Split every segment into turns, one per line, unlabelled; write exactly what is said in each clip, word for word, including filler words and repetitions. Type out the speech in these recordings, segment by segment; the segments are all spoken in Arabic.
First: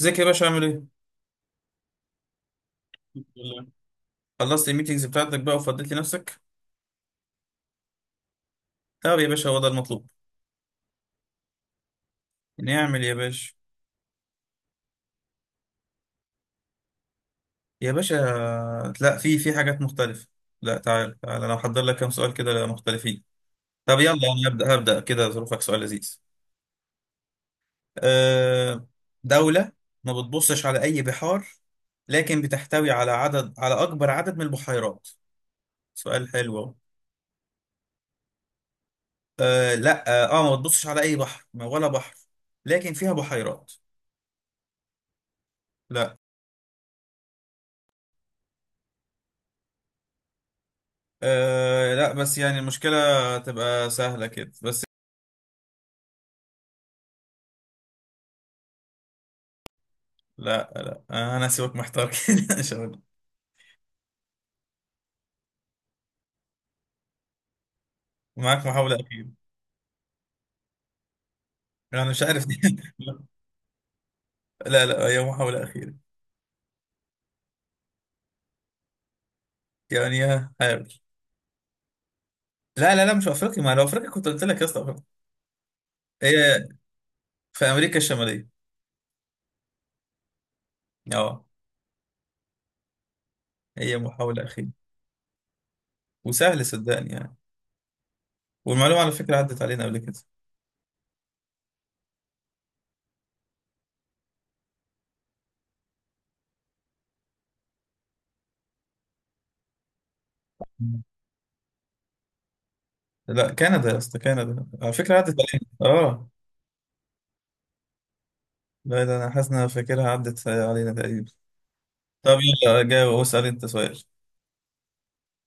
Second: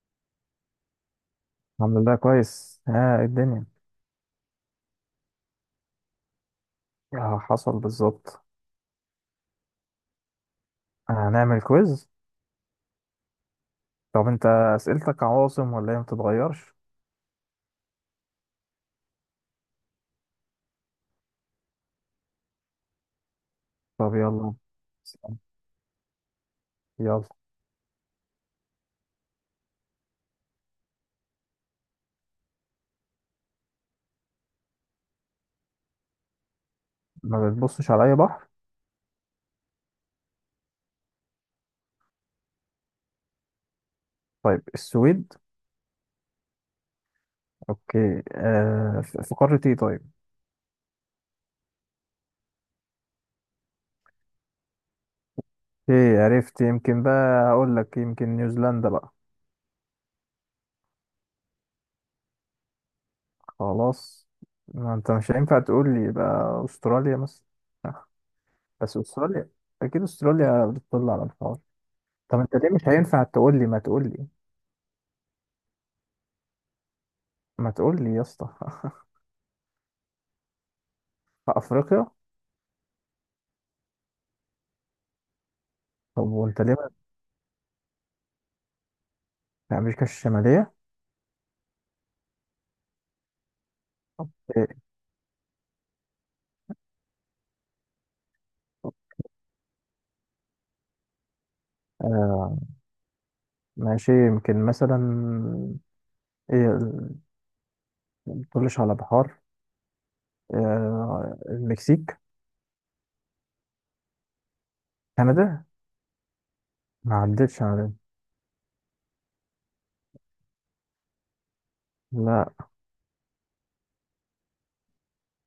ازيك يا باشا؟ عامل ايه؟
الحمد لله كويس. ها
الحمد
إيه الدنيا؟
لله. خلصت الميتينجز بتاعتك بقى وفضيت لنفسك؟
آه حصل بالظبط.
طب يا باشا هو ده المطلوب.
هنعمل كويز.
نعمل يا باشا.
طب انت اسئلتك عواصم ولا هي ما بتتغيرش؟
يا باشا، لا في في حاجات مختلفة. لا، تعال تعال انا محضر لك كام سؤال كده مختلفين. طب يلا
طب
انا
يلا
هبدأ هبدأ كده.
اسأل.
ظروفك سؤال لذيذ.
يلا
أه دولة ما بتبصش على أي بحار، لكن بتحتوي على عدد، على أكبر عدد من البحيرات. سؤال حلو أهو.
ما بتبصش على اي بحر.
أه لا اه آه، ما بتبصش على أي بحر، ما- ولا بحر، لكن فيها بحيرات.
طيب السويد.
لا.
اوكي، آه في في قارة ايه طيب؟
أه لا بس يعني المشكلة تبقى سهلة كده بس.
ايه عرفت، يمكن بقى هقول لك يمكن نيوزيلندا بقى.
لا لا آه، أنا هسيبك محتار كده إن شاء الله.
خلاص، ما انت مش هينفع تقول لي بقى استراليا مثلا. آه،
معاك محاولة
بس
أخيرة.
استراليا، اكيد استراليا بتطل على الحوار.
أنا مش
طب
عارف.
انت ليه مش هينفع تقول لي؟ ما تقول لي،
لا لا، هي محاولة أخيرة.
ما تقول لي يا اسطى
يعني ها، حاول.
في افريقيا؟
لا لا لا، مش في أفريقيا، ما لو أفريقيا كنت قلت لك يا اسطى أفريقيا.
طب وانت
هي
ليه ما-
في أمريكا الشمالية.
في امريكا الشماليه؟
أه، هي
طب
محاولة أخيرة.
إيه؟
وسهل صدقني يعني. والمعلومة على فكرة عدت علينا قبل كده.
آه ماشي، يمكن مثلا ايه ال- ما تقولش على بحار. آه المكسيك.
لا، كندا يا اسطى، كندا على فكرة عدت
كندا
علينا. أه
ما عدتش على،
لا، ده أنا حاسس إن أنا فاكرها عدت علينا تقريبا. طب
لا.
يلا جاوب واسأل أنت سؤال.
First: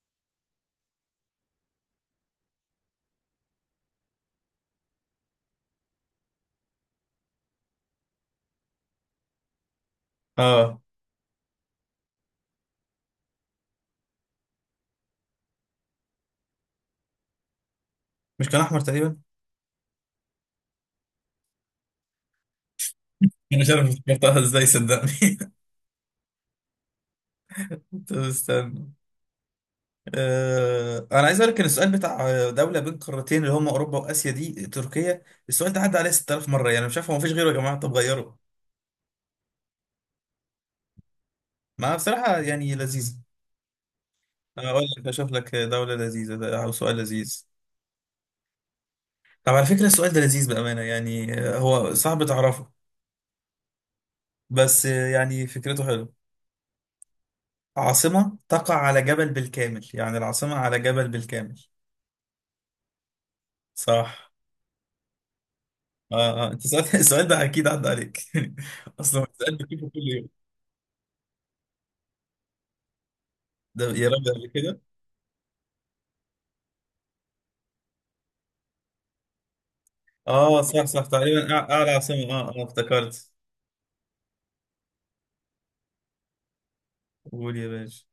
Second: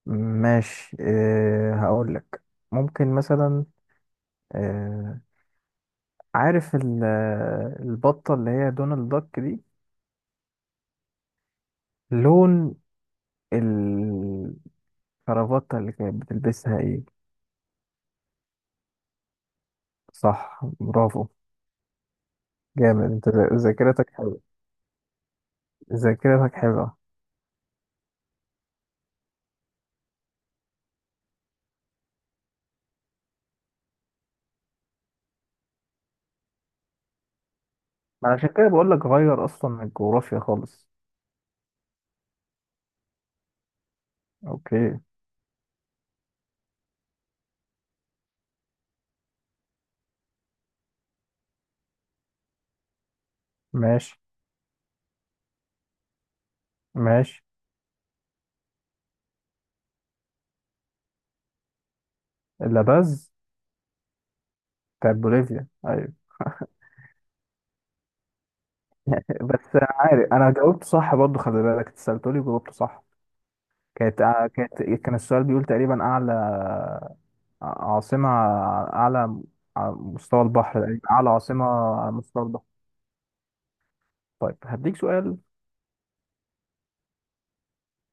ماشي، إيه هقول لك، ممكن مثلا، آه، عارف ال- البطه اللي هي دونالد داك دي،
اه،
لون الكرافته اللي كانت بتلبسها ايه؟
مش كان احمر تقريبا؟
صح، برافو، جامد انت، ذا-
انا مش عارف
ذاكرتك
افتكرتها
حلوة،
ازاي صدقني.
ذاكرتك حلوة.
طب استنى. آه، انا عايز اقول لك ان السؤال بتاع دوله بين قارتين اللي هم اوروبا واسيا دي تركيا، السؤال ده عدى عليه ست تلاف مره، يعني مش عارف، هو مفيش غيره يا جماعه؟ طب
ما
غيره.
عشان كده بقول لك غير، اصلا من الجغرافيا خالص.
ما بصراحه يعني لذيذ. اقول
اوكي.
لك اشوف لك دوله لذيذه، ده او سؤال لذيذ. طب على فكره السؤال ده لذيذ بامانه، يعني آه، هو صعب تعرفه
ماشي
بس، آه، يعني فكرته حلوه.
ماشي.
عاصمه تقع على جبل بالكامل، يعني العاصمه على جبل بالكامل.
لاباز،
صح.
بتاعت بوليفيا ايوه
اه اه، انت سألت السؤال ده اكيد عدى عليك. اصلا السؤال
بس انا
بتجيبه كل يوم.
عارف انا جاوبت صح برضو، خلي بالك، انت سألتولي وجاوبت صح.
ده يا
كانت
رب
آه،
قبل كده.
كانت، كان السؤال بيقول تقريبا اعلى آه، عاصمة، آه، اعلى على مستوى
اه
البحر
صح صح،
تقريبا، اعلى
تقريبا
عاصمة
أع- اعلى
على
عاصمة.
مستوى
اه اه
البحر.
افتكرت.
طيب هديك سؤال،
قول يا باشا.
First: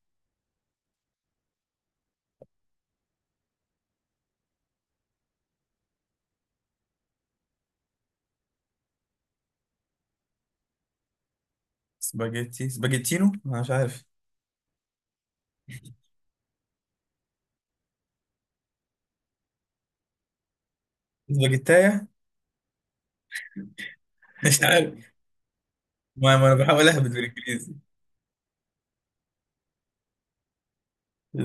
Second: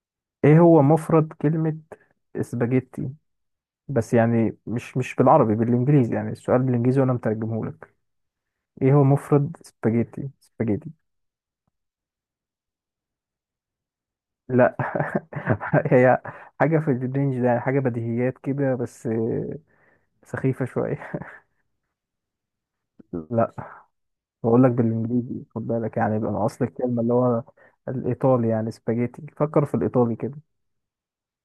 ايه هو مفرد كلمة اسباجيتي؟ بس يعني مش مش بالعربي، بالانجليزي، يعني السؤال بالانجليزي وانا مترجمه لك. ايه هو مفرد سباجيتي؟ سباجيتي؟
سباجيتي، سباجيتينو، انا مش عارف.
لا هي حاجه في الرينج ده، يعني حاجه بديهيات كده بس سخيفه شويه.
سباجيتايا.
لا،
مش
بقول لك
عارف.
بالانجليزي، خد بالك يعني بقى
ما, ما انا
اصل
بحاول
الكلمه
اهبط
اللي هو
بالانجليزي.
الايطالي يعني، سباجيتي، فكر في الايطالي كده.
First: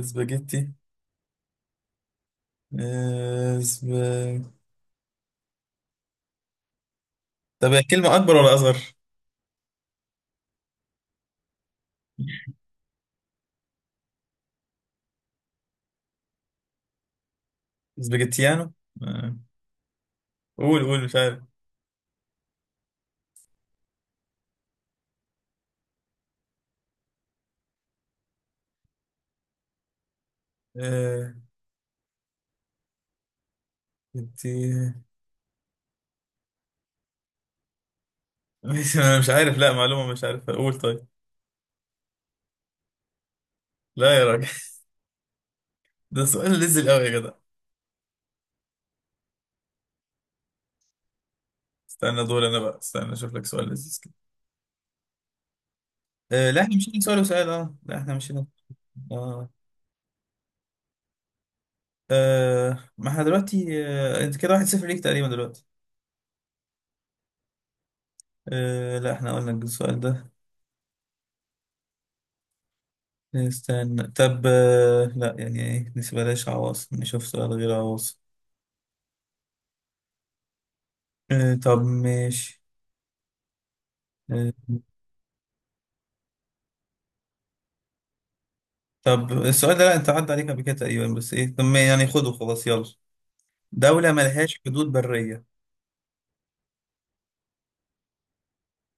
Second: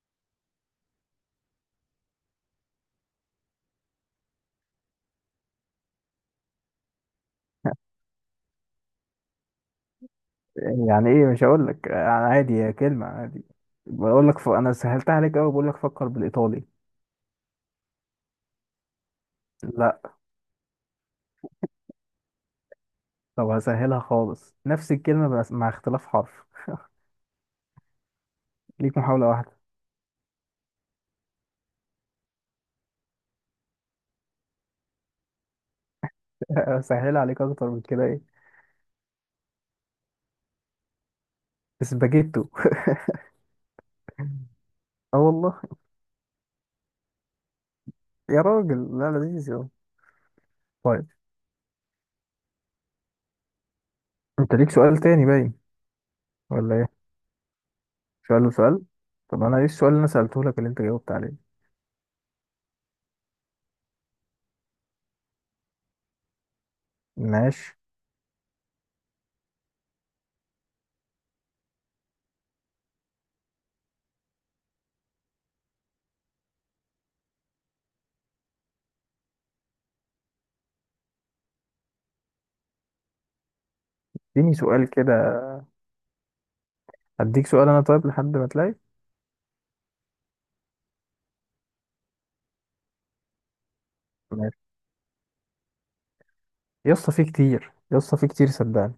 سباجيتي. آه، سب... طب هي كلمة اكبر ولا اصغر؟
يعني ايه؟ مش هقول لك يعني، عادي، هي كلمه عادي. بقول لك ف... انا سهلتها عليك قوي، بقول لك فكر بالايطالي.
سباجيتيانو. آه.
لا.
قول قول، مش عارف.
طب هسهلها خالص، نفس الكلمه بس مع اختلاف حرف، ليك محاولة واحدة.
آه. انت!
سهل عليك أكتر من كده إيه؟
مش، أنا مش عارف لا معلومة، مش عارف، قول طيب.
اسباجيتو
لا يا راجل.
اه والله.
ده سؤال نزل قوي يا جدع.
يا راجل لا، لذيذ يا طيب.
استنى دول، انا بقى استنى اشوف لك سؤال لذيذ كده.
أنت ليك سؤال تاني باين
آه لا، احنا
ولا
مشينا
إيه؟
سؤال وسؤال، اه لا احنا مشينا.
سؤال وسؤال. طب
اه.
أنا إيه السؤال اللي أنا سألته لك اللي أنت جاوبت عليه؟
آه، ما احنا دلوقتي، آه انت كده واحد صفر ليك تقريبا دلوقتي.
ماشي.
آه لا، احنا قلنا السؤال ده. استنى طب، آه لا يعني ايه، بلاش عواصم، نشوف سؤال غير عواصم. آه طب ماشي. آه
اديني سؤال كده، هديك سؤال أنا طيب لحد ما تلاقي.
طب السؤال ده، لا انت عدى عليك قبل كده تقريبا بس، ايه طب ما يعني خده خلاص يلا. دولة
ماشي
ملهاش حدود برية.
يا اسطى، في كتير يا اسطى، في كتير صدقني،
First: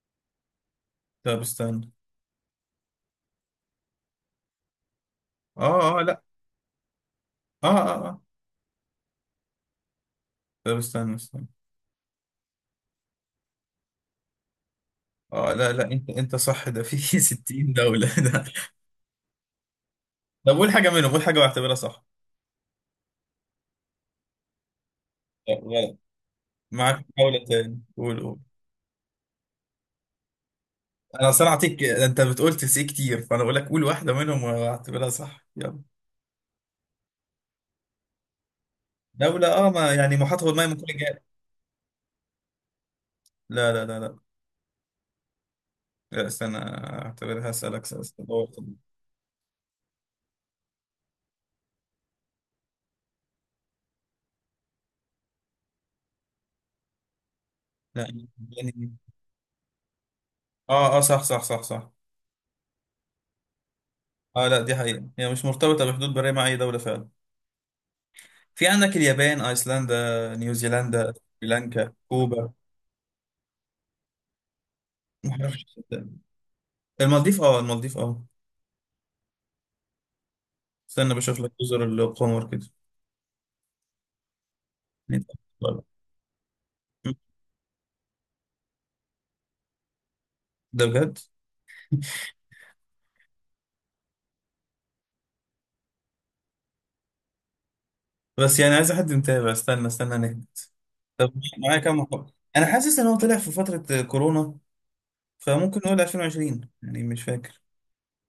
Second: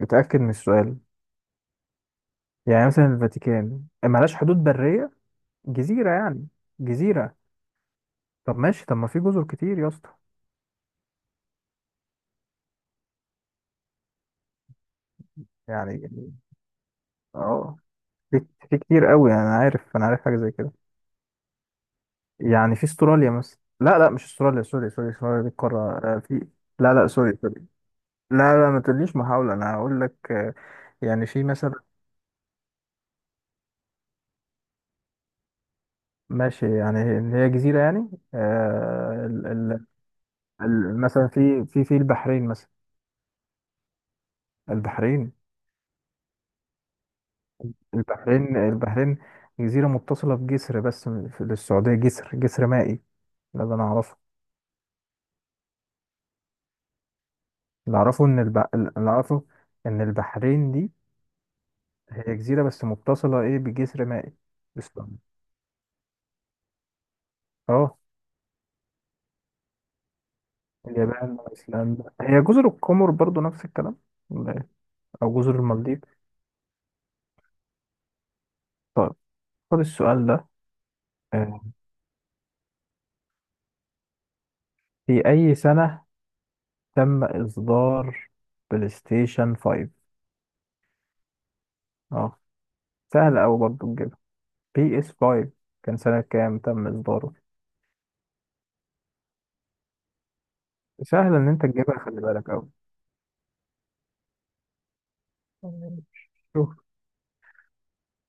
اتأكد من السؤال.
طب استنى.
يعني مثلا الفاتيكان ملهاش حدود برية،
اه اه
جزيرة
لا.
يعني، جزيرة.
اه اه اه.
طب ماشي، طب ما في جزر كتير يا اسطى،
طب استنى استنى. اه لا لا،
يعني
انت انت صح، ده في ستين
اه
دولة ده.
في في كتير قوي، يعني انا عارف، انا عارف حاجه زي
طب قول
كده.
حاجة منهم، قول حاجة بعتبرها صح.
يعني في استراليا مثلا، لا لا مش استراليا، سوري سوري، استراليا دي
لا،
القاره،
غلط.
آه، في. لا
معاك
لا سوري
دولة
سوري.
تاني، قول قول.
لا لا ما تقوليش محاوله، انا هقول لك، آه، يعني
انا اصل
في
أنا
مثلا،
هعطيك، انت بتقول تسي كتير، فانا بقول لك قول واحدة منهم واعتبرها صح يلا.
ماشي، يعني اللي هي جزيره يعني، آه، ال-
دولة، اه
ال-
ما يعني محاط هو الماء من كل
ال-
جهة.
مثلا في في في البحرين مثلا،
لا لا لا لا.
البحرين،
لا استنى، اعتبرها اسألك سؤال
البحرين.
سؤال.
البحرين جزيره متصله بجسر، بس في للسعوديه جسر، جسر مائي، ده اللي انا اعرفه. اللي
لا
اعرفه ان الب...
يعني.
اللي اعرفه ان البحرين دي
اه اه صح صح صح صح.
هي جزيرة بس متصلة إيه بجسر مائي.
اه لا، دي حقيقة
اسطنبول.
هي مش مرتبطة بحدود برية مع اي دولة فعلا.
أه،
في عندك اليابان، ايسلندا، نيوزيلندا،
اليابان
سريلانكا،
وأيسلندا هي
كوبا.
جزر القمر برضو نفس الكلام ولا إيه؟
ما
أو جزر
اعرفش.
المالديف.
المالديف اه، المالديف اه.
طيب خد السؤال ده،
استنى بشوف لك
آه،
جزر القمر كده.
في أي
نتقابل.
سنة تم إصدار بلاي ستيشن خمسة؟
ده بجد؟
أه سهل أوي برضو تجيبها، بي إس خمسة كان سنة كام تم إصداره؟
بس يعني عايز حد متابع. استنى استنى نهدى. طب
سهل إن أنت
معايا كام
تجيبها، خلي
محاولة؟
بالك
انا
أوي.
حاسس ان هو طلع في فترة كورونا، فممكن نقول ألفين وعشرين
شوف.
يعني، مش فاكر.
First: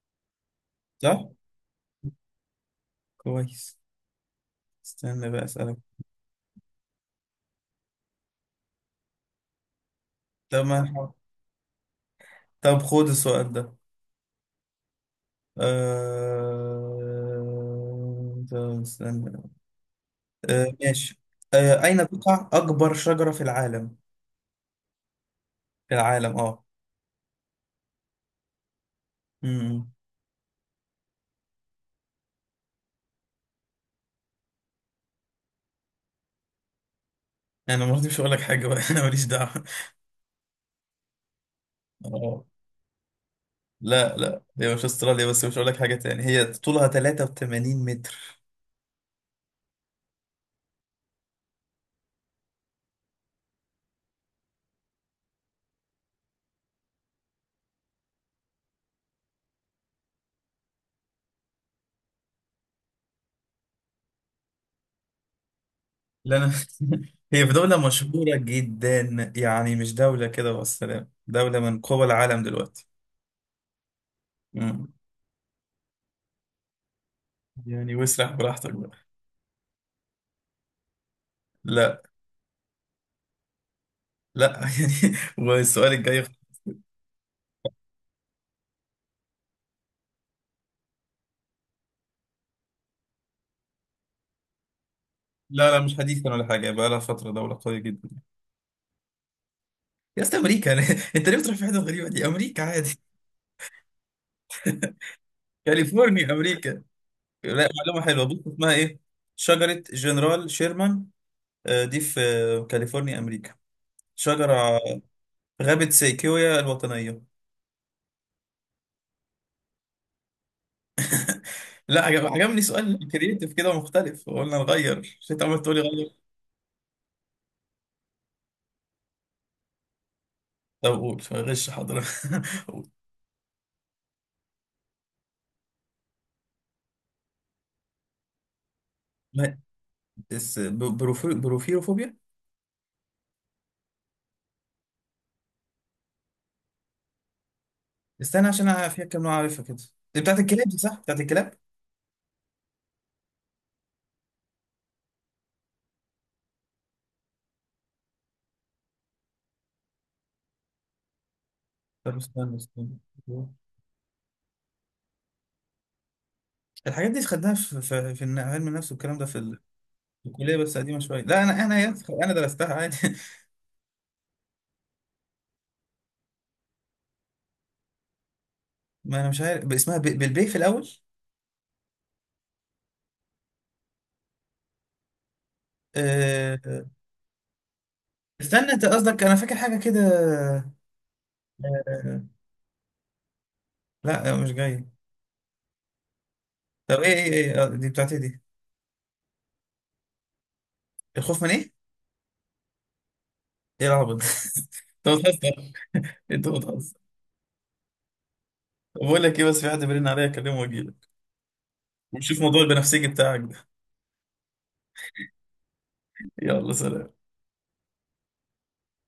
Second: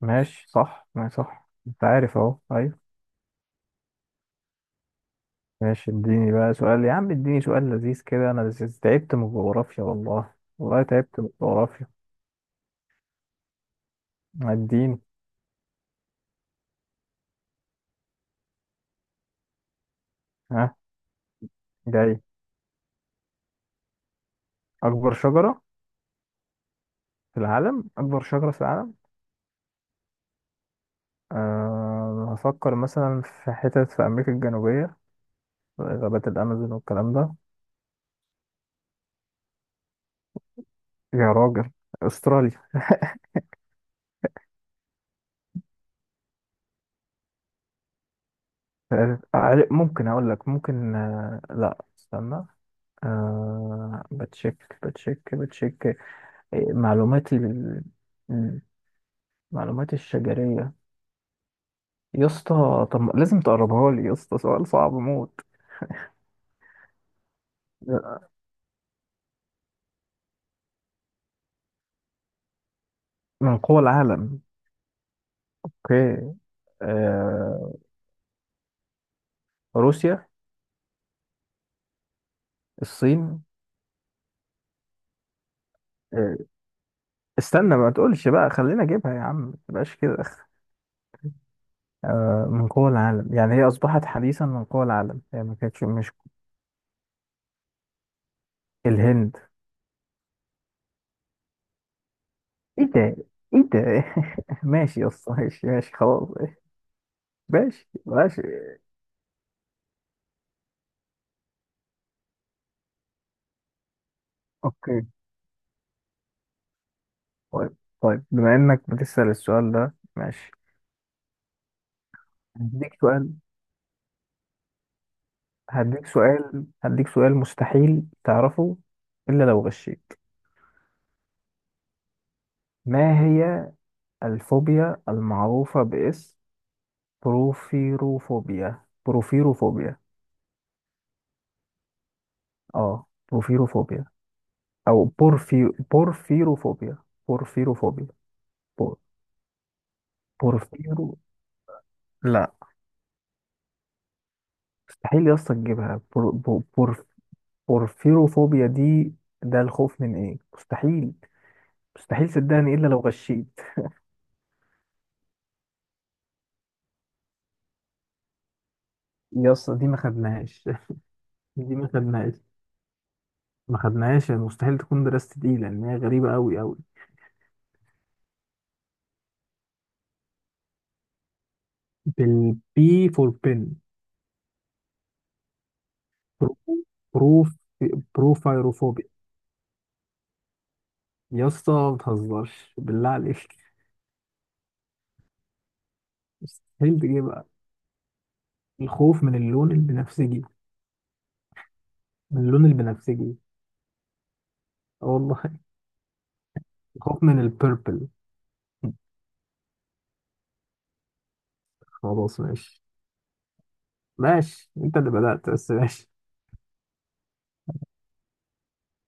ماشي صح، ماشي
صح.
صح، أنت عارف أهو، أيوة.
كويس. استنى بقى اسألك.
ماشي، اديني بقى سؤال يا عم، اديني سؤال لذيذ كده، انا لذيذ. تعبت من الجغرافيا والله،
طب ما
والله
نحاول.
تعبت من الجغرافيا.
طب خد السؤال ده.
اديني.
أه... طب استنى. أه...
ها
ماشي. أه... أين
جاي.
تقع أكبر شجرة في العالم؟
اكبر شجرة
في العالم.
في العالم. اكبر شجرة في العالم.
اه.
أه هفكر مثلا في حتت في امريكا الجنوبية، غابات الامازون والكلام ده.
انا برضه مش هقول لك حاجه بقى، انا ماليش دعوه.
يا راجل.
اه
استراليا.
لا لا، هي مش استراليا، بس مش هقول لك حاجه تاني. هي طولها تلاتة وتمانين متر.
آه، آه، ممكن اقول لك ممكن، آه، لا استنى. أه بتشيك بتشيك بتشيك. إيه، معلوماتي لل- معلوماتي الشجرية. يا اسطى طب ما- لازم تقربها لي يا اسطى، سؤال صعب موت.
لا انا. هي في دوله مشهوره جدا، يعني مش دوله كده والسلام، دوله من قوى العالم دلوقتي.
من قوى العالم.
مم.
اوكي. آه...
يعني واسرح براحتك بقى.
روسيا.
لا.
الصين.
لا. يعني والسؤال الجاي.
آه... استنى ما تقولش بقى، خلينا اجيبها يا عم، ما تبقاش كده. آه... من قوى العالم يعني، هي اصبحت حديثا من قوى العالم، هي ما
لا لا،
كانتش
مش
مش.
حديثا ولا حاجه، بقى لها فتره دوله قويه جدا.
الهند.
يا اسطى امريكا، انت ليه بتروح في حته غريبه دي؟ امريكا
ايه
عادي.
ده، ايه ده ماشي يا اسطى، ماشي ماشي خلاص.
كاليفورنيا، امريكا. لا،
ماشي
معلومة حلوة، بص
ماشي.
اسمها ايه. شجرة جنرال شيرمان، آه، دي في آه، كاليفورنيا، أمريكا. شجرة
اوكي.
في غابة سيكويا الوطنية.
طيب طيب، بما انك بتسأل السؤال ده ماشي.
لا عجب، عجبني
هديك
سؤال
سؤال،
كرييتيف كده ومختلف، قلنا نغير، مش انت عمال تقول لي
هديك
غير.
سؤال، هديك سؤال مستحيل تعرفه إلا لو غشيت.
طب قول غش، حاضر. قول.
ما هي الفوبيا المعروفة باسم بروفيروفوبيا؟
ما-
بروفيروفوبيا.
بس ب- بروفي- بروفيروفوبيا.
اه بروفيروفوبيا، أو بورفي، بورفيروفوبيا، بورفيروفوبيا.
استنى عشان انا
بور...
فيها كام نوع، عارفها كده. دي بتاعت الكلاب دي، صح؟
بورفيرو.
بتاعت الكلاب.
لا، مستحيل يا اسطى تجيبها. بور... بور... بور- بورفيروفوبيا دي ده الخوف من ايه؟ مستحيل،
طب
مستحيل
استنى
صدقني إلا
استنى.
لو غشيت.
الحاجات دي خدناها في في, في الن- علم النفس والكلام ده في
يا
ال-
اسطى دي ما
في الكليه
خدناهاش
بس قديمه شويه. لا انا
دي
انا
ما
يا أخي، انا
خدناهاش،
درستها عادي.
ما خدناهاش يعني، مستحيل تكون دراسة دي لأن هي غريبة أوي أوي.
ما انا مش عارف ب- اسمها ب- بالبي في الاول.
بالبي فور بن. برو
أه...
بروف
استنى، انت
بروفايروفوبيا.
قصدك انا فاكر حاجه كده.
يا اسطى ما
أه...
تهزرش بالله عليك،
لا مش جاي. طب
مستحيل
ايه ايه
تجيبها.
ايه، آه، دي بتاعت ايه دي؟
الخوف من اللون البنفسجي.
الخوف من ايه؟
من اللون البنفسجي.
ايه العبط ده؟
اه
انت
والله.
بتهزر. انت بتهزر.
الخوف من البيربل.
طب بقول لك ايه، بس في حد بيرن عليا اكلمه واجيلك
خلاص
ونشوف موضوع
ماشي.
البنفسجي بتاعك ده.
ماشي انت اللي بدأت بس ماشي.
يلا، سلام.